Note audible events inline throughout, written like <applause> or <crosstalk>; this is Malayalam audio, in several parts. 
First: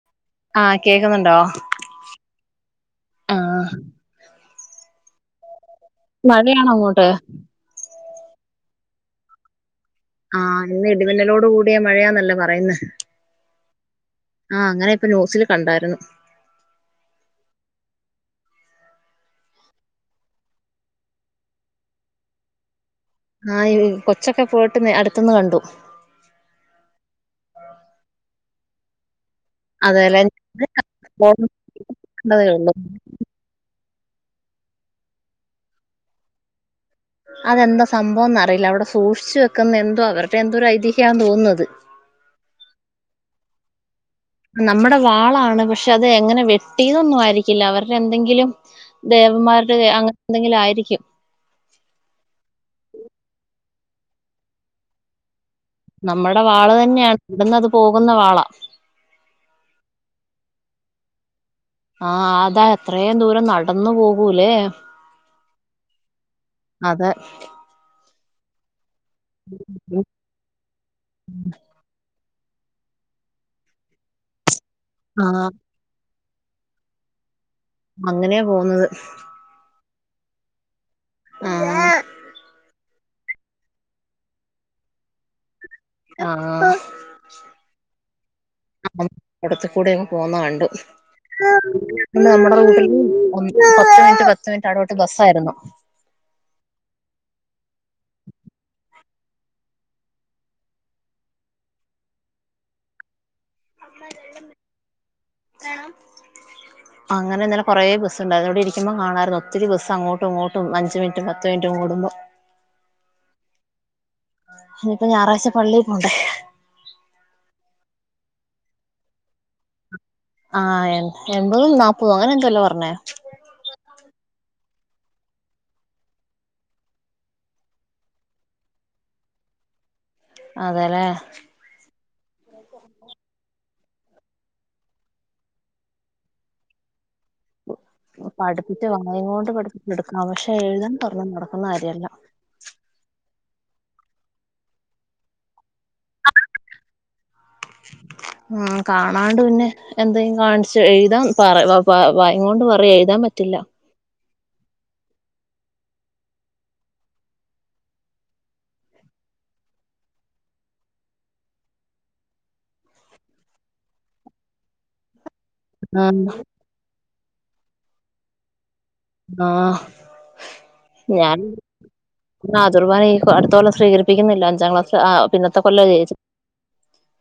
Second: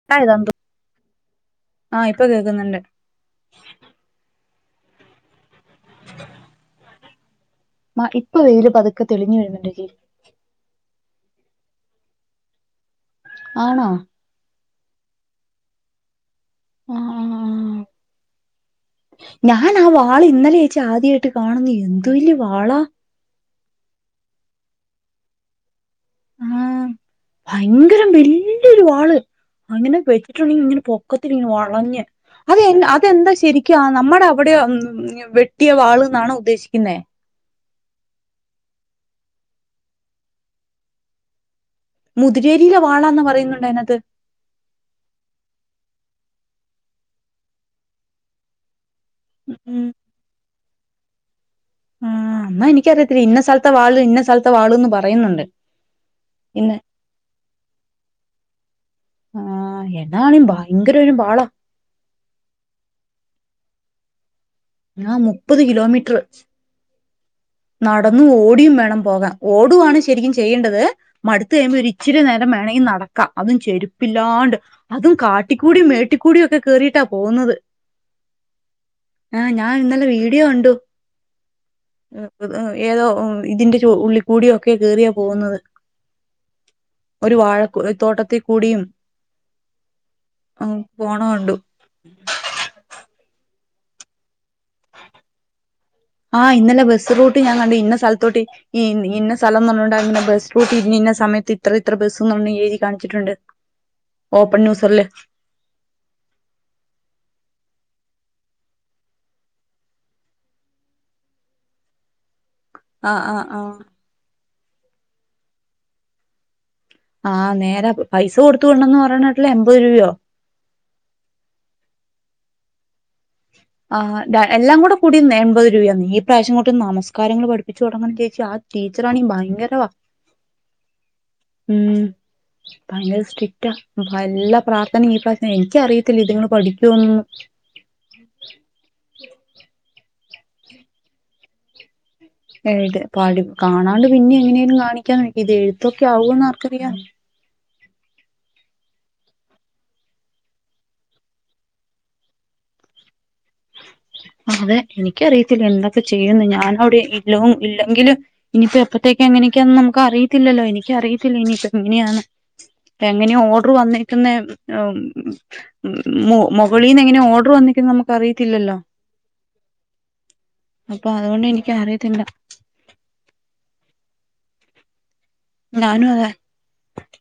<unintelligible> ആഹ കേൾക്കുന്നുണ്ടോ? ആഹ ഇപ്പൊ കേൾക്കുന്നുണ്ട് മഴയാണ അങ്ങോട്ട് മ ഇപ്പൊ വെയിലും പതുക്കെ തെളിഞ്ഞ് വരുന്നുണ്ട്. ആഹ് ഇന്ന് ഇടിമിന്നലോട് കൂടിയാ മഴയാന്നല്ല പറയ്ന്ന ആണോ? ആഹ അങ്ങനെ ഇപ്പൊ ന്യൂസിൽ കണ്ടായിരുന്നു. ആഹ് ആഹ് ആഹ് <inaudible> ഞാൻ ആ വാള് ഇന്നലെ ചേച്ചി ആദ്യായിട്ട് കാണുന്ന എന്തു വല്യ വാളാ. ആ കൊച്ചൊക്കെ പോയിട്ട് അടുത്ത്ന്ന് കണ്ടു. ആഹ ഭയങ്കരം വല്യൊരു വാള് അങ്ങനെ അതേലെ വെച്ചിട്ടുണ്ടെങ്കിൽ ഇങ്ങനെ പൊക്കത്തിൽ വളഞ്ഞ് ണ്ടതേ അത് ഉള്ളൂ അതെന്താ ശരിക്കും. നമ്മുടെ അവിടെ വെട്ടിയ വാള് ന്നാണോ ഉദ്ദേശിക്കുന്നേ അതെന്താ സംഭവന്ന് അറിയില്ല അവിടെ സൂക്ഷിച്ച് വെക്കുന്ന എന്തോ അവരുടെ എന്തോ ഒരു ഐതിഹ്യമാണ് തോന്നുന്നത്. മുതിരേരിയിലെ വാളാ എന്ന് പറയുന്നുണ്ടായിന്നത്. നമ്മുടെ വാളാണ് പക്ഷെ അത് എങ്ങനെ വെട്ടിന്നന്നും ആയിരിക്കില്ല അവരുടെ എന്തെങ്കിലും. ദേവന്മാരുടെ ഉം അങ്ങനെ എന്തെങ്കിലും ആയിരിക്കും. ആ എന്നാ എനിക്കറിയത്തില്ല ഇന്ന സ്ഥലത്തെ വാള് ഇന്ന സ്ഥലത്തെ വാള്ന്ന് പറയുന്നുണ്ട്. നമ്മുടെ വാള ഇന്ന് തന്നെയാണ് ഇവിടന്ന് അത് പോകുന്ന വാള ആഹ എന്നാളും ഭയങ്കര ഒരു വാള് ആഹ അതാ എത്രയും ദൂരം നടന്നു പോകൂലേ ആ മുപ്പത് കിലോമീറ്റർ അതെ നടന്നു ഓടിയും വേണം പോകാ ഓടുവാണ് ശരിക്കും ചെയ്യേണ്ടത്. മടുത്ത് കഴിയുമ്പോൾ ഒരു ഇച്ചിരി നേരം വേണമെങ്കിൽ നടക്കാം അതും ചെരുപ്പില്ലാണ്ട് അതും ആഹ് കാട്ടിക്കൂടി മേട്ടി കൂടിയൊക്കെ കേയറിയിട്ടാ പോകുന്നത്. അങ്ങനെയാ പോകുന്നത്. ആഹ ഞാൻ ഇന്നല വീഡിയോ കണ്ടു. ആ ഏതോ ഇതിന്റെ ഉള്ളി കൂടിയൊക്കെ കേറിയാ പോകുന്നത്. ആഹ് ഒരു വാഴക്ക ആ അടുത്ത് കൂടെങ്ങ് പോന്ന കണ്ട് പോണ കണ്ടു പിന്നെ നമ്മുടെ റൂട്ടിൽ പത്ത് മിനിറ്റ് പത്ത് മിനിറ്റ് ഇടവിട്ട് ബസ്സായിരുന്നു. ആഹ് ഇന്നലെ ബസ് റൂട്ട് ഞാൻ കണ്ടു ഇന്ന സ്ഥലത്തോട്ട് ഈ ഇന്ന സ്ഥലം എന്ന് പറഞ്ഞാണ്ട് അങ്ങെ ബസ് റൂട്ടി ഇന്ന സമയത്ത് ഇത്ര ഇത്ര ബസ്ന്ന് എഴുതി കാണിച്ചിട്ടുണ്ട്. ഓപ്പെൺ ന്യൂസുകൾൽ <unintelligible> അങ്ങനെ ഇന്നലെ കൊറെ ബസ് ഉണ്ടായിരുന്നു ഇവടെ ഇരിക്കുമ്പോ കാണായിരുന്നു ഒത്തിരി ബസ് അങ്ങോട്ടും ഇങ്ങോട്ടും അഞ്ച് മിനിറ്റ് പത്ത് മിനിറ്റ് കൂടുമ്പം ആഹ് ആഹ് ആഹ് ഇഞ്ഞിപ്പം ഞായറാഴ്ച്ച പള്ളി പോണ്ടെ? ആഹ് നേരാ പൈസ കൊടുത്തു വിടെണംന്ന് പറിണെ കേട്ടല്ലോ എമ്പത് രൂപയോ? ആഹ് എം എമ്പതും നാപ്പതും അങ്ങനെ എന്തോ അല്ലെ പർണെ? ആഹ് ഡാ എല്ലാം കൂടെ കൂടിന്നെ എമ്പെത് രൂപയാന്നെ ഈ പ്രാവ്ശ്യം അങ്ങോട്ട് നമസ്കാരങ്ങൾ പഠിപ്പിച്ച് തൊടങ്ങാന് ചേച്ചി ആ ടീച്ചെർ ആണെങ്കി ഭയങ്കരവാ അതെ ലെ ഉം ഭയങ്കര സ്ട്രിക്റ്റാ വല്ല പ്രാർത്ഥനിം ഈ പ്രാവ്ശ്യം എനിക്ക് അറിയത്തില്ല ഇതിങ്ങൾ പഠിക്കോ ഒന്നും പഠിപ്പിച്ചാ വന്നെയ് കൊണ്ട് പഠിപ്പിച്ച് എടുക്കെണം പക്ഷെ എഴുതാൻ പറഞ്ഞാ നടക്കുന്ന കാര്യം അല്ല. എഴ്ത് പഠി കാണാണ്ട് പിന്നെ എങ്ങനെലും കാണിക്കാന്ന് വെക്കാ ഇത് എഴുത്തൊക്കെ ആവൂന്ന് ആർക്കറിയാ ആഹ് കാണാണ്ട് പിന്നെ എന്തെം കാണിച്ച് എഴുതാൻ പറ വ വ വായങ്ങൊണ്ട് പറിയാ എഴുതാൻ പറ്റില്ല. അതെ എനിക്കറിയത്തില്ല എന്താപ്പം ചെയ്യാന്ന് ഞാന് അവ്ടെ ഇല്ലോം ഇല്ലെങ്കിലും ഇനിയിപ്പോ എപ്പത്തേക്കാ എങ്ങനെയൊക്കെയാന്ന് നമുക്ക് അറിയത്തില്ലല്ലോ എനിക്ക് അറിയത്തില്ല ഇനിയിപ്പം എങ്ങനെയാന്ന് എങ്ങനെ ഓഡെർ വന്നേക്കുന്നേ എഹ് ഉം ഉം ആഹ് മു മുകളിലീന്ന് എങ്ങനെ ഓഡെർ വന്നെക്കുന്നെ നമുക്ക് അറിയത്തില്ലല്ലോ ആഹ് അപ്പൊ ഞാൻ അതുകൊണ്ട് എനിക്ക് അറിയത്തില്ല നാ കുർബാന ഇനിയിപ്പോ അടുത്ത കൊല്ലം സ്വീകരിപ്പിക്കിക്കുന്നില്ല അഞ്ചാം ക്ലാസ് ആ പിന്നത്തെ കൊല്ല ഞാനും ചേച്ചി അതെ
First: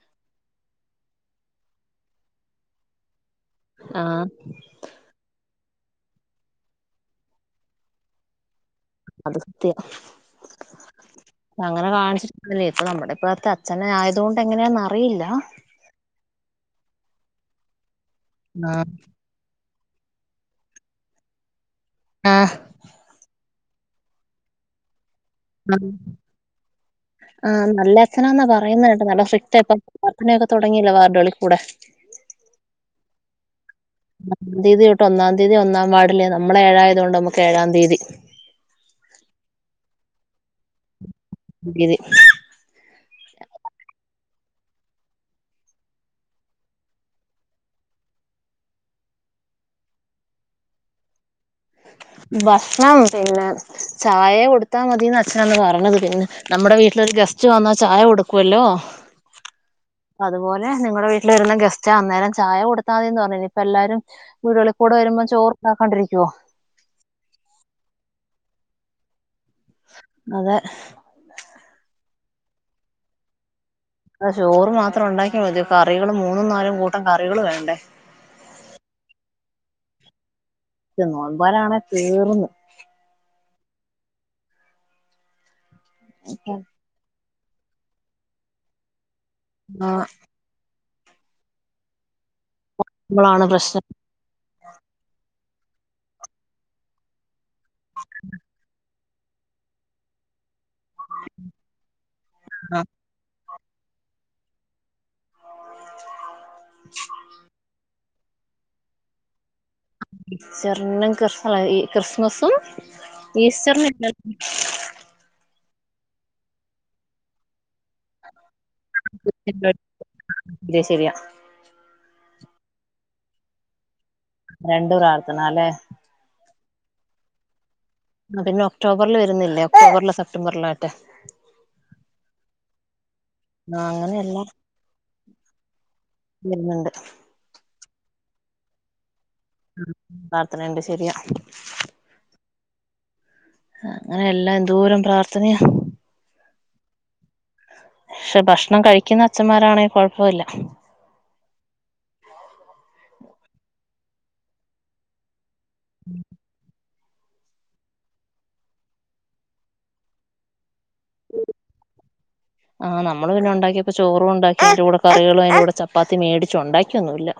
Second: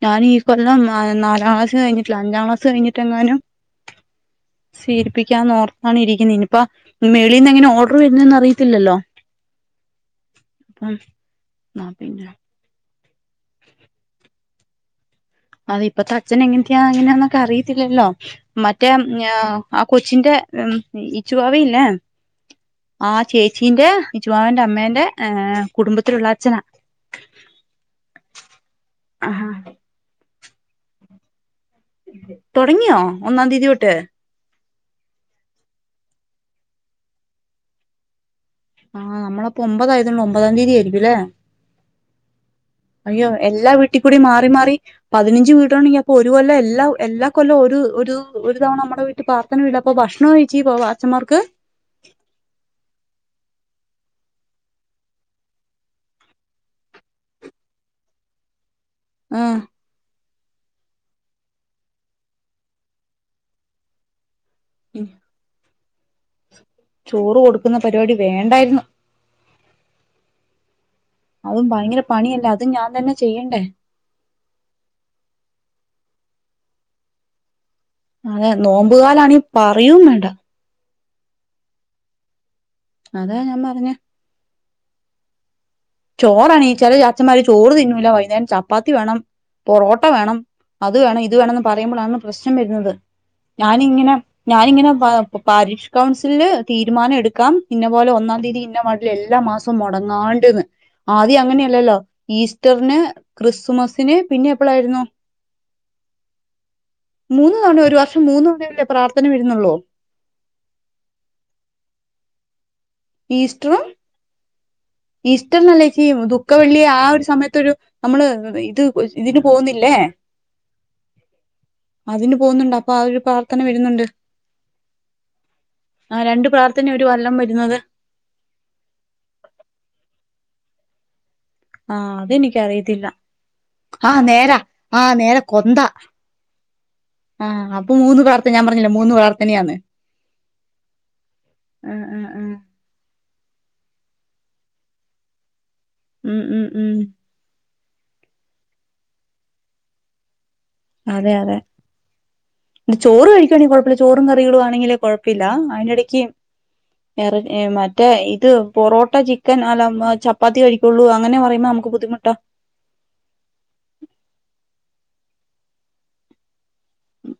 ഞാൻ ഈ കൊല്ലം അതെ നാലാം ക്ലാസ് കഴിഞ്ഞിട്ടില്ല അഞ്ചാം ക്ലാസ് കഴിഞ്ഞിട്ടെ എങ്ങാനും ആഹ് സ്വീരിപ്പിക്കാന്ന് ഓർത്താണ് ഇരിക്കുന്നെ ഇഞ്ഞ് ഇപ്പം മേളിന്ന് എങ്ങനെ ഓഡെർ വെരുന്നെന്ന് അറിയത്തില്ലല്ലോ അത് സത്യം അപ്പം ന്നാ അങ്ങനെ പിന്നെ കാണിച്ചി അത് അല്ലെയ് ഇപ്പ നമ്മുടെ ഇപ്പോഴത്തെ അച്ഛൻ ആയതോണ്ട് എങ്ങനെന്ന് അറിയില്ലാ. അത് ഇപ്പത്തെ അച്ഛൻ എങ്ങൻത്തെയാ അങ്ങനെയാന്നൊക്കെ അറിയത്തില്ലല്ലോ ആഹ് മറ്റേ ഞാ ആ കൊച്ചിന്റെ ഉം ഇച്ചു വാവിയില്ലെ ആഹ് ആ ചേച്ചീന്റെ ഇച്ചുവാവന്റെ അമ്മേന്റെ കുടുംബത്തിലുള്ള അച്ഛനാ ആഹ് നല്ല അച്ഛനാന്നാ പറയുന്നെ കേട്ടെ നല്ല ആഹ് സ്ട്രിക്ടാ ഇപ്പം പ്രാർഥനയൊക്കെ തെടങ്ങയല്ലോ വാർഡുകളി കൂടെ തൊടങ്ങിയോ ഒന്നാം തീയ്യതിതൊട്ട് ഒന്നാം തീയ്യതി തൊട്ട് ഒന്നാം തീയ്യതി ഒന്നാം വാർഡിലെ നമ്മെൾ ഏഴായതു കൊണ്ട് നമുക്ക് ഏഴാം തീയ്യതി ആഹ് നമ്മളപ്പൊ ഒമ്പതായതു കൊണ്ട് ഒമ്പതാം തീയ്യതി ആയിരിക്കും ലെ തിയ്യതി അയ്യോ എല്ലാ വീട്ടി കൂടി മാറി മാറി പതിനഞ്ച് വീടാണെങ്കി അപ്പൊ ഒരു കൊല്ലം എല്ലാ എല്ലാ കൊല്ലും ഒരു ഒരു ഒരു തവണ നമ്മടെ വീ ട്ടി പാർത്ഥന ഇല്ല ഇപ്പൊ ഭക്ഷണോം കഴിച്ച് പോവാ അച്ചന്മാർക്ക് ഭക്ഷണം പിന്നെ ചായ കൊട്ത്താ മതിന്നാ അച്ഛൻ അന്ന് പർണത് പിന്നെ നമ്മുടെ വീട്ടിലൊരു ഗസ്റ്റ് വന്നാ ചായ കൊടുക്കുവല്ലോ ആഹ് അതുപോലെ നിങ്ങളെ വീട്ടിൽ വെരുന്ന ഗസ്റ്റാ അന്നേരം ചായ കൊടുത്താ മതിന്ന് പർണിനി ഇപ്പ എല്ലാരും ഉരളിക്കൂടി വരുമ്പോ ചോറുണ്ടാക്കിക്കൊണ്ടിരിക്കുവോ ചോറ് കൊടുക്കുന്ന പരിപാടി വേണ്ടായിരുന്നു അതെ അതും ഭയങ്കര പണിയല്ലേ അതും ഞാൻ തന്നെ ചെയ്യണ്ടേ അതോ ചോറ് മാത്രം ഉണ്ടാക്കിയ മതിയൊ കറികളും മൂന്നും നാലും കൂട്ടം കറികൾ വേണ്ടേ അതെ നോമ്പുകാലാണെങ്കിൽ പറയും വേണ്ട സത്യം നോയമ്പ് കലാണെ തീർന്ന് അതാ ഞാൻ പറഞ്ഞെ ചോറണി ചെല അച്ചന്മാര് ചോറ് തിന്നുല വൈകുന്നേരം ചപ്പാത്തി വേണം പൊറോട്ട വേണം അതു വേണം ഇതു വേണോന്ന് പറയുമ്പുളാണ് പ്രശ്നം വരുന്നത് മ്പളാണ് പ്രശ്നം ഞാനിങ്ങനെ ഞാനിങ്ങനെ പാരീക്ഷ്കൗൺസിലില് തീരുമാനം എടുക്കാം ഇന്ന പോലെ ഒന്നാം തീയതി ഇന്ന വ എല്ലാ മാസവും മുടങ്ങാണ്ട്ന്ന് ആദ്യം അങ്ങനെയല്ലല്ലോ ഈസ്റ്ററിന് ക്രിസ്തുമസിന് പിന്നെ എപ്പോളായിരുന്നു മൂന്ന് തവണ ഒരു വർ ഷം മൂന്ന് തവണയല്ലേ പ്രാർത്ഥന വരുന്നുള്ളൂ ഈസ്റ്ററിനും ക്രിസ്മസും ഈസ്റ്ററിനും ഈസ്റ്ററിന് അല്ലേച്ചി ദുഃഖവെള്ളി ആ ഒരു സമയത്തൊരു നമ്മള് ഇത് ഇതിന് പോന്നില്ലേ ശരിയാ അതിന് പോന്നുണ്ട് അപ്പൊ അതിന് ഒരു പ്രാർത്ഥന വരുന്നുണ്ട് രണ്ടു പ്രാർത്ഥന ല്ലേ ആഹ് രണ്ട് പ്രാർത്ഥന ഒരു കൊല്ലം വരുന്നത് ആഹ് പിന്നെ ഒക്ടോബറിൽ വരുന്നില്ലേ ഒക്ടോബറിലോ സെ്റ്റംബറിലോറ്റേ ആഹ് അത് എനിക്ക്‌ അറിയത്തില്ല ആ ആഹ് അങ്ങനെയെല്ലാം നേരാ ആഹ് നേരാ കൊന്താ വരുന്നുണ്ട് ആഹ് അപ്പൊ മൂന്ന് പ്രാർത് ഞാൻ പറഞ്ഞില്ല മൂന്ന് പ്രാർ ഉം പ്രാർത്ഥനയുണ്ട് ശരിയാ ആഹ് ആഹ് ആഹ് ആഹ് അങ്ങനെ എല്ലാം എന്തൂരം പ്രാർത്ഥനയ ഉം ഉം ഉം പക്ഷെ ഭക്ഷണം കഴിക്കുന്ന അച്ചന്മാരാണെ കൊ ഴപ്പോല്ല അതെ അതെ ചോറ് കഴിക്കുവാണെങ്കി കൊഴപ്പില്ല ചോറും കറികളും ആണെങ്കിലെ കോഴപ്പില്ല അതിനി ടക്ക് വേറെ മറ്റേ ഇത് പൊറോട്ട ചിക്കൻ അല്ല ചപ്പാത്തി കഴിക്കൊള്ളൂ അങ്ങനെ പറയുമ്പോ നമുക്ക് ബുദ്ധിമുട്ടാ ആഹ് നമ്മൾ പിന്നെ ഉണ്ടാക്കിയപ്പോ ചോറും ഉണ്ടാക്കി അയിന്റെ കൂടെ കറികളും അയിന്റെ കൂടെ ചപ്പാത്തി മേടിച്ച് ഉണ്ടാക്കി ക്കൊന്നുല്ല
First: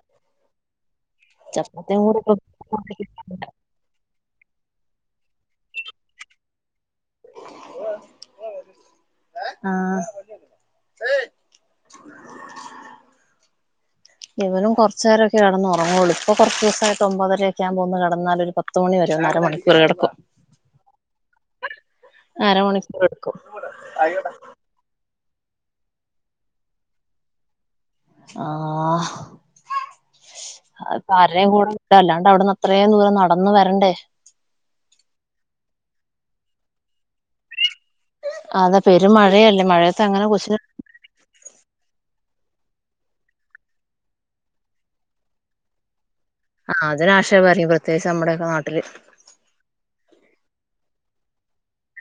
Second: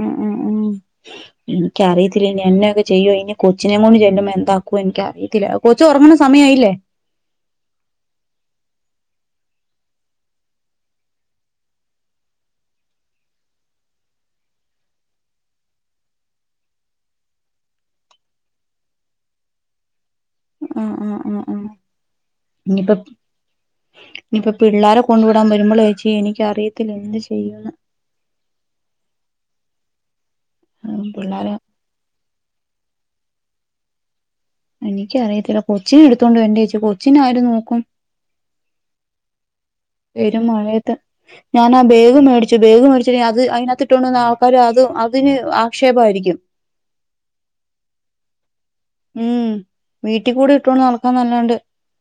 ഉം ഉം ഉം <unintelligible> കൊച്ചിനേം കൊണ്ട് ചെല്ലുമ്പോ എന്താക്കോ എനിക്ക്‌ അറിയില്ല കൊച്ചു ഉറങ്ങണ സമയയില്ലേ ആഹ് ഇവനും കൊറചേരൊക്കെ കിടന്നുറങ്ങൊള്ളൂ ഇപ്പോ കുറച്ചേസായിട്ട് ഒമ്പതരൊക്കെ ആവുമ്പോ ഒന്നു കെടന്നല് ഒരു പ ത്തു മണി വരെ ഒരു അര മണിക്കൂർ കിടക്കും ആഹ് ആഹ് ആഹ് ആഹ് ഇനിപ്പ അരമണിക്കൂർ എടുക്കും ഇനിപ്പ പിള്ളരെ കൊണ്ടു വിടാൻ വരുമ്പോളേച്ചി എനിക്ക്‌ അറിയത്തില്ല എന്ത് ചെയ്യുന്ന് ആഹ് അതിപ്പ ആരേം പിള്ളേരെ കൂടാ വിട്ട അല്ലാണ്ട് അവിടുന്ന് അത്രയും ദൂരം നടന്ന് വരണ്ടേ എനിക്ക്‌ അറിയത്തില്ല കൊച്ചിനെടുത്തോണ്ട് വരണ്ടേച്ചി കൊച്ചിനെ ആരു നോക്കും അതാ പെരും മഴയല്ലേ മഴയ പെരും മഴയത്ത് ഞാനാ ബേഗ് മേടിച്ചു. ബേഗ് മേടിച്ചതിന് അത് അയിനകത്ത് ഇട്ടോണ്ടന്ന ആൾക്കാര് അത് അതിന് ആക്ഷേപായിരിക്കും. ആഹ് അതിന് ആക്ഷേപായിരിക്കും. പ്രത്യേകിച്ച് നമ്മടെ ഒക്കെ നാട്ടില്. ഉം വീട്ടികൂടി ഇട്ടോണ്ട് നടക്ക്വാന്നല്ലാണ്ട്.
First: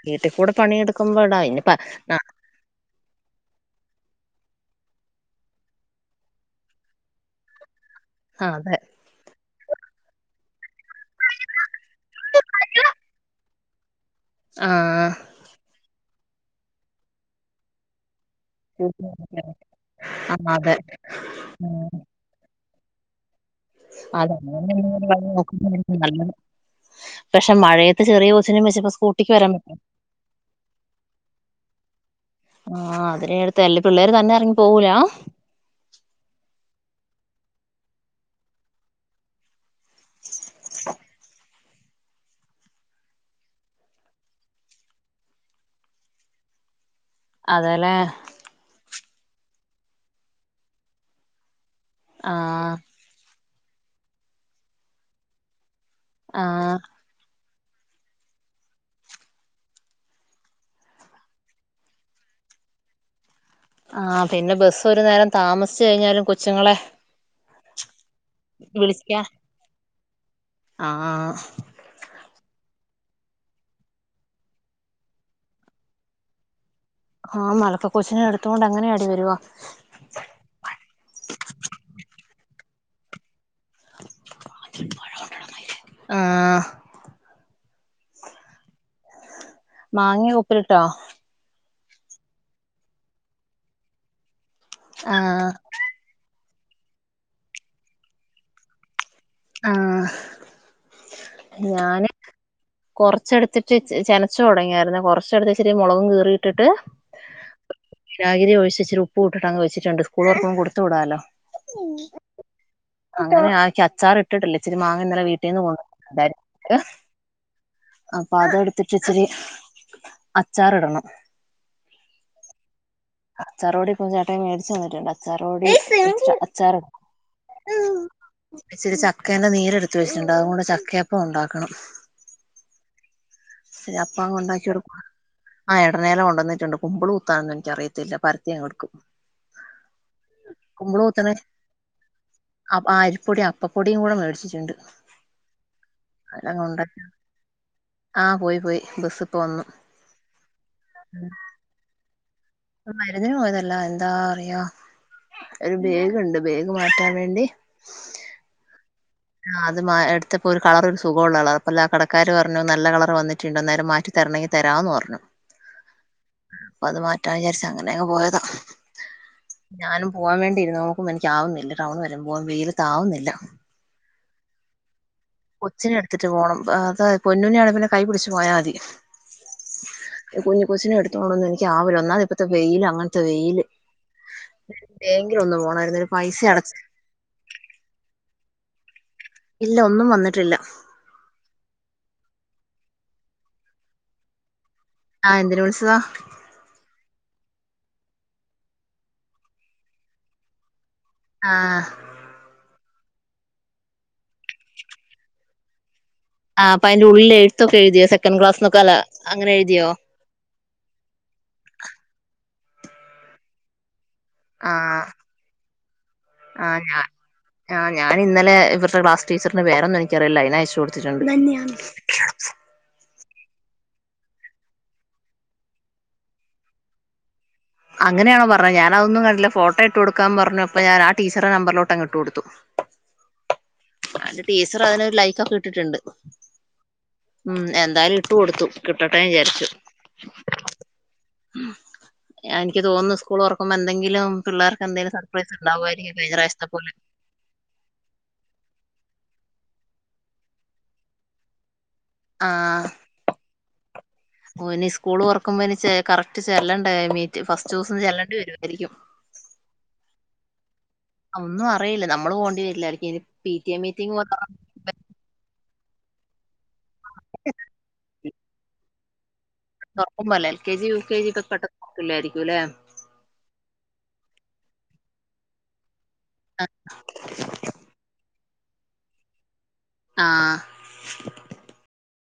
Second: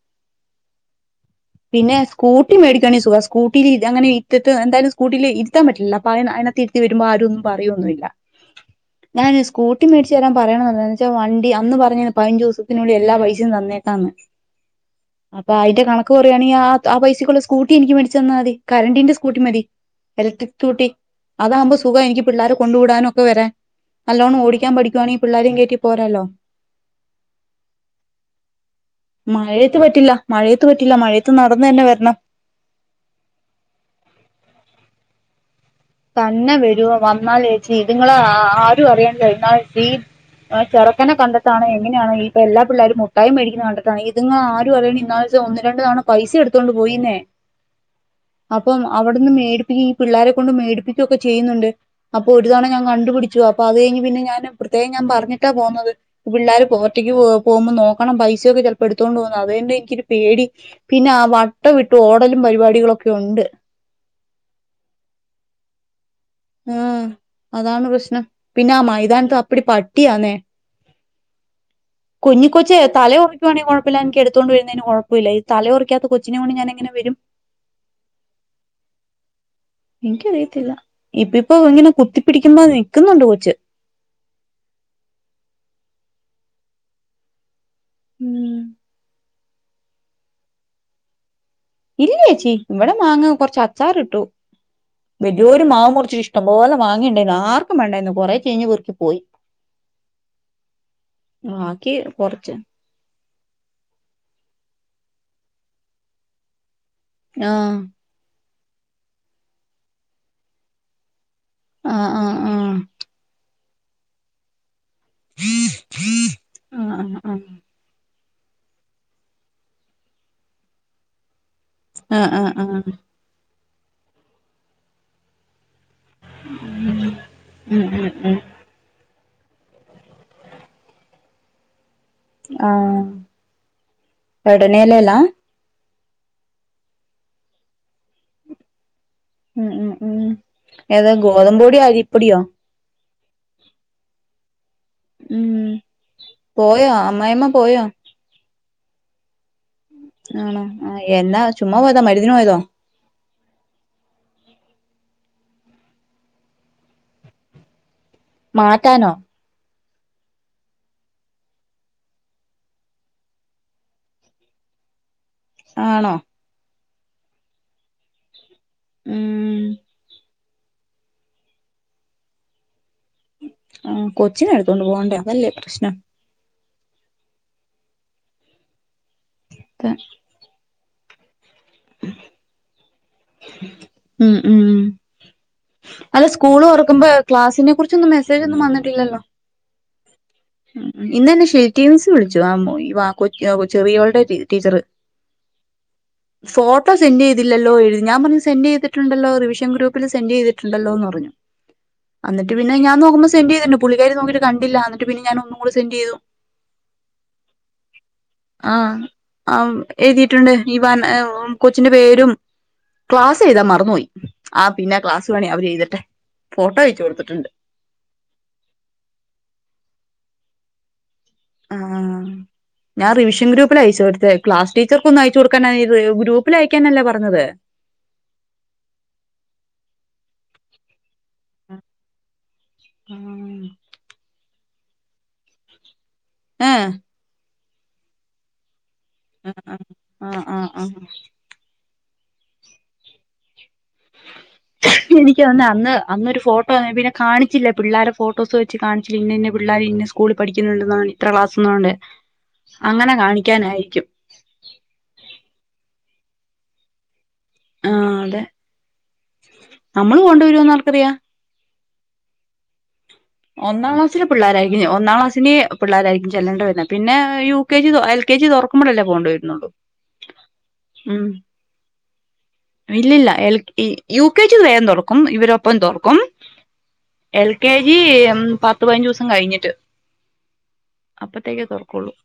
വീട്ടികൂടെ പണിയെടുക്കുമ്പോ ഇടാ ആയിനിപ്പ പിന്നെ അഹ് സ്കൂട്ടി മേടിക്കാണെങ്കിൽ സുഖാ. സ്കൂട്ടിയില് ഇ അങ്ങനെ ഇത്തിത്തു എന്തായാലും സ്കൂട്ടിയിൽ ഇരുത്താൻ പറ്റില്ലലോ. അപ്പ അയിനാ അതിനകത്ത് ത്തി വരുമ്പോ ആരു ഒന്നും പറയൊന്നുമില്ല. ആഹ് അതെ ഞാൻ ഒര് സ്കൂട്ടി മേടിച്ചുതരാൻ പറയണോന്ന് വെച്ചാ വണ്ടി അന്ന് പറഞ്ഞി പയിഞ്ചുസത്തിനുള്ളി എല്ലാ പൈസയും തന്നേക്കാന്ന്. ആഹ് അപ്പ അയിന്റെ കണക്ക് പറയുവാണെങ്കി ആഹ് അത ആ പൈശക്കുള്ള സ്കൂട്ടി എനിക്ക് മേടിച്ചു തന്നാ മതി. കറണ്ടിന്റെ സ്കൂട്ടി മതി. ആഹ് ഇലക്ട്രിക് അതെ സ്കൂട്ടി. അതാകുമ്പോൾ ഉം. സുഖം എനിക്ക് പിള്ളാരെ കൊണ്ട് വിടാനും ഒക്കെ വരാൻ. അതെ നല്ലോണം അങ്ങനെ ഓടിക്കാൻ എന്തെങ്കിലും പഠിക്കുവാണെങ്കി വഴി പിള്ളോരേം കേറ്റി പോരാല്ലോ പക്ഷേ മഴയത്ത് ചെറിയ കൊച്ചിനേം വെച്ചപ്പോ സ്കൂട്ടിക്ക് വരാൻ പറ്റും മഴയത്ത് പറ്റില്ല. മഴയത്ത് പറ്റില്ല. മഴയത്ത് നടന്ന് തന്നെ വരണം. ആഹ് അതിന് അടുത്ത് അല്ലേ പിള്ളേര് തന്നെ എറങ്ങി പോവൂല തന്നെ വരുവോ? വന്നാലേച്ചി ഇതുങ്ങളെ അഹ് ആരും അറിയണ്ടേ. എന്നാൽ ഈ ആ ചെറുക്കനെ കണ്ട ട്ടാണോ എങ്ങനെയാണോ? ഈ ഇപ്പോ എല്ലാ പിള്ളേരും മുട്ടായി മേടിക്കുന്നത് കണ്ടിട്ടാണ്, ഇത്ങ്ങൾ ആരു അറിയുന്നില്ല. ഇന്നാളൊരീസം ഒന്ന് രണ്ട് തവണ പൈസ എടുത്തോണ്ട് പോയിന്നേ അതല്ലേ അപ്പം അവിടുന്ന് മേടിപ്പിക്ക ഈ പിള്ളാരെക്കൊണ്ട് മേടിപ്പിക്ക്വോക്കെ ചെയ്യുന്നുണ്ട്. അപ്പോ ഒരു തവണ ആഹ് ഞാൻ കണ്ടുപിടിച്ചു. അപ്പ അത് കഴിഞ്ഞ് പിന്നെ ഞാന് പ്രത്യേകം ഞാൻ പറഞ്ഞിട്ടാ പോന്നത്. പിള്ളേര് പോ ആഹ് ഒറ്റയ്ക്ക് പോ പോവുമ്പോ നോക്കണം. പൈസയൊക്കെ ചെലപ്പോ എടുത്തോണ്ട് പോകുന്നു. അതുകൊണ്ട് എനിക്കൊരു പേടി പിന്നെ ആ വട്ടവിട്ട് ഓടലും പരിപാടികളൊക്കെയുണ്ട്. ആഹ് പിന്നെ ബസ് ഒരു നേരം താമസിച്ച് കഴിഞ്ഞാലും കൊ ഉം അതാണ് പ്രശ്നം. പിന്നെ ആ വിളിക്കാൻ മൈതാനത്ത് അപ്പടി പട്ടിയാന്നേ ആഹ് കുഞ്ഞികൊച്ചേ തല ഒറയ്ക്കുവാണെങ്കിൽ കൊഴപ്പല്ല്യ. എനിക്ക് എടുത്തോണ്ട് വരുന്നതിന് കൊഴപ്പമില്ല ഈ തല ഒറക്കാത്ത കൊച്ചിനേം കൊണ്ട് ഞാനെങ്ങനെ വരും? ആഹ് മലർക്കേ കൊച്ചിനെ എടുത്തോണ്ട് എങ്ങിനെയാടി വരുവാ? എനിക്കറിയത്തില്ല. ഇപ്പപ്പ ഇങ്ങനെ കുത്തിപ്പിടിക്കുമ്പോ നിക്കുന്നുണ്ട് കൊച്ച്. <unintelligible> അഹ് ഉം മാങ്ങീ ഉപ്പിലിട്ടോ? ഇല്ല്യേച്ചി, ഇവിടെ മാങ്ങ കൊറച്ച് അച്ചാറിട്ടു. ആഹ് വല്യോരു മാവ് മുറിച്ചു. ഇഷ് ട്ടം പോലെ മാങ്ങേണ്ടെയ്ന്നു. ആർക്കും വേണ്ടായിന്നു. കൊറേ ചീഞ്ഞു വീർത്ത് പോയി. ആഹ് ബാക്കി ഞാന് കൊർച്ച് കൊറച്ചെടുത്തിട്ട് ച് ചെനച്ചു തൊടങ്ങിയാരുന്നേ. കൊറച്ചടുത്ത് വച്ചിട്ട് മൊളകും കീറിയിട്ടിട്ട് ആഹ് വിനാഗിരി ഒഴിച്ച് ഇച്ചിരി ഉപ്പും ഇട്ടിട്ടങ്ങ് വെച്ചിട്ടുണ്ട്. സ്കൂളൊറക്കുമ്പോ കൊടുത്ത് വിടാലോ. ആഹ് ആഹ് അങ്ങനെ ആഹ് ഇയ്ക്ക് അച്ചാർ ഇട്ടിട്ടില്ലേ, ഇച്ചിരി മാങ്ങ ഇന്നലെ വീട്ടിൽ നിന്ന് കൊ <unintelligible> ആഹ് ആഹ് ആഹ് അപ്പ അതെടുത്തിട്ട് ഇച്ചിരി അച്ചാർ ഇടണം. അഹ് ആഹ് ആഹ് അച്ചറ് പൊടി ഇപ്പം ചേട്ടൻ മേടിച്ചു തന്നിട്ടുണ്ട്. അച്ചാറു പൊടി അച്ചാറും. ഉം ഉം ഉം ഇച്ചിരി ചക്കേന്റെ നീരെടുത്ത് വെച്ചിട്ടുണ്ട്. അതുകൊണ്ട് ചക്കയപ്പം ഉണ്ടാക്കണം. ആഹ് രപ്പ <unintelligible> ഉണ്ടാക്കി എടുക്കും. എടനേലേലാ വടനേല കൊണ്ടുവന്നച്ച്ണ്ട്. കുമ്പിൾ കുത്താൻ എനിക്ക അറിയത്തില്ല. പരത്തിയങ് എടുക്കും. ഉം ഉം ഉം കുമ്പളു ഏതാ കുത്തന ഗോതമ്പൊടിയോ അരിപ്പൊടിയോ ആ അരിപ്പൊടിയും അപ്പപ്പൊടിയും കൂടെ മേടിച്ചിട്ടുണ്ട്. ഉം പോയോ അമ്മായ്മ്മ പോയോ ആഹ് പോയി പോയി ബസ്സിപ്പോ വന്നു ആണോ ആ എന്നാ ചുമ്മാ പോയതാ മരുന്ന്ന് പോയതോ മരുന്നിന് പോയതല്ല എന്താ അറിയാ ഒരു ബേഗുണ്ട് ബേഗ് മാറ്റാൻ വേണ്ടി മാറ്റാനോ ആ അത് എടുത്തപ്പോ ഒരു കളർ ഒരു സുഖള്ളളർ അപ്പ അല്ല കടക്കാര് പറഞ്ഞു നല്ല കളർ വന്നിട്ടുണ്ട അന്നേരം മാറ്റി തരണെങ്കി തരാന്ന് പറഞ്ഞു ആണോ അപ്പൊ അത് മാറ്റാൻ വിചാരിച്ച അങ്ങനെ അങ് പോയതാ ഉം ഞാനും പോവാൻ വേണ്ടിരുന്നു ഒപ്പം എനിക്കാവുന്നില്ല ടൗൺ വരുമ്പ പോകൻ വെയിലത്ത ആവുന്നില്ല ആഹ് കൊച്ചിനെ എടുത്തോണ്ട് പോണ്ടേ കൊച്ചിനെ എടുത്തിട്ട് പോണം അതാത് പൊന്നുനെയാണങ്കിൽ പിന്നെ കൈ പിടിച്ച് പോയാൽ മതി തെ കുഞ്ഞ് കൊച്ചിനെ എടുത്തോണ്ടന്ന് എനിക്ക് ആവില്ല ഒന്നാത് ഇപ്പത്തെ വെയില് അങ്ങൻത്തെ വെയില് <unintelligible> ഒന്ന് പോണായിരുന്നു അത് സ്കൂള് തുറക്കുമ്പോ ക്ലാസിനെ കുറിച്ചൊന്നും മെസ്സേജ് ഒന്നും വന്നിട്ടില്ലല്ലോ ഇല്ല ഒന്നും വന്നിട്ടില്ല ഉം ഇന്നന്നെ ഷെൽറ്റി മിസ് വിളിച്ചു ആമ്മോ വാ കൊ ചെറിയോളുടെ ടീച്ചറ് ആഹ് എന്തിന് വിളിച്ചതാ ഫോട്ടോ സെൻ്റ് ചെയ്തില്ലല്ലോ <unintelligible> ഞാൻ പർഞ് സെൻറ് ചെയ്ട്ടുണ്ടല്ലോ റിവിഷൻ ഗ്രൂപ്പിൽ സെൻ്റ് ചെയ്തി ട്ടുണ്ടല്ലോ എന്ന് പറഞ്ഞു ആഹ് അന്നിട്ട് പിന്നെ ഞാൻ നോക്കുമ്പോ സെൻ്റ് ചെയ്തിരുന്നു പുള്ളികാരി നോക്കിയിട്ട് കണ്ടില്ല എന്നിട്ട് പിന്നെ ഞാൻ ഒന്നുകൂടെ സെന്റ് ചെയ്തു ആഹ് അപ്പ അയ്ന്റെ ഉള്ളിൽ എഴുത്ത ഒക്കെ എഴ്തിയോ സെക്കൻഡ് ക്ലാസ്ക്ക അങ്ങനെ എഴുതിയോ ട്ടുണ്ട് <unintelligible> കൊച്ചിന്റെ പേരും ക്ലാസെയ്താ മറന്ന് പോയി ആ പിന്നെ ആഹ് ക്ലാ ണ അവര് എഴ്തട്ടെ ഫോട്ടോ ആഹ് ഞാ വെച്ച് കൊടുത്തിട്ടുണ്ട് ആഹ് ഞാന് ഇന്നലെ ഇവരുടെ ക്ലാസ്ടീച്ചറിന് പേരൊന്നും എനിക്കറിയില്ല അയ്ന് അയച്ചു കൊടുത്തിട്ടുണ്ട് ആഹ് ഞാൻ റിവിഷൻ ഗ്രൂപ്പിൽ അയച്ചു കൊടുത്ത് ക്ലാസ് ടീച്ചർക്ക് ഒന്നും അയച്ച് കൊടുക്ക <unintelligible> ഗ്രൂപ്പിൽ അയക്കാനല്ലേ പറഞ്ഞത് അങ്ങനെയാണോ പറഞ്ഞ ഞാനതൊന്നും കണ്ടില്ല ഫോട്ടോ ഇട്ട് കൊടുക്കാൻ പറഞ്ഞപ്പോ ഞാൻ ടീച്ചറെ നമ്പറിലോട്ട് അങ്ങ് ഇട്ട് കൊടുത്തു അത് ടീച്ചർ അയ്നൊരു ലൈക്കൊക്കെ ഇട്ടിട്ടുണ്ട് ഏഹ് ഉം എന്തായാലും ഇട്ട് കൊടുത്തു കിട്ടട്ടെ ന്ന് വിചാരിച്ചു ആഹ് ആഹ് ആഹ് ആ എനിക്ക് തോന്നുന്നു സ്കൂൾ തുറക്കുമ്പോ എന്തെങ്കിലും പിള്ളേർക്ക് എന്തെലും എനിക്ക് സർപ്രൈസ് തോന്നുന്നു അന്ന് ഉണ്ടാവായിരിക്കും കഴിഞ്ഞ അന്നൊരു പ്രാവശ്യത്തെ ഫോട്ടോ പോലെ പിന്നെ കാണിച്ചില്ല പിള്ളോരെ ഫോട്ടോസ് വെച്ച് കാണിച്ചില്ല പിന്ന ഇന്ന പിള്ളേർ ഇന്നെ സ്കൂളിൽ പഠിക്കുന്നുണ്ടന്നാണ് ഇത്ര ക്ലാസ്ന്ന കൊണ്ട് ആഹ് അങ്ങനെ കാണിക്കാനായിരിക്കും ഓഹ് ഇനി സ്കൂളൊറക്കുമ്പോ ഇനി ചേ കറക്ട് ചെല്ലണ്ടേ മീ ഫസ്റ്റൂസം ആഹ് അതെ ചെല്ലേണ്ടിവരുവായിരിക്കും നമ്മള് കൊണ്ടുവരുമോന്ന് ആർക്കറിയാം ഒന്നും അറിയില്ല നമ്മള് പോണ്ടി വരില്ലായിരിക്കുംനി ഒന്നാം ക്ലാസ്സിലെ പിള്ളോരായിരിക്കും ഒന്നാം ക്ലാസ്സിന് പിള്ളാരായിരിക്കും ചെല്ലേണ്ട പിന്നെ യു കെ ജി തൊ എൽ കെ ജി തൊർക്കുമ്പോഴല്ലേ പോണ്ടി വരുന്നുള്ളൂ തൊർക്കുമ്പൊല്ലേ L K G U K ഉം ജിയെക്കെ പെട്ടെന്ന് തൊറക്കില്ലാരിക്കുംല്ലേ ഇല്ലില്ല എൽക് ഈ യു കെ ജിയൊക്കെ വേഗം തൊറക്കും ഇവരൊപ്പം തൊറക്കും ആഹ് എൽ കെ ജി എം പത്ത് പതിനഞ്ചൂസം കഴിഞ്ഞിട്ട് ആഹ് കയ്ഞ്ഞേ തൊറക്കുവൊള്ളു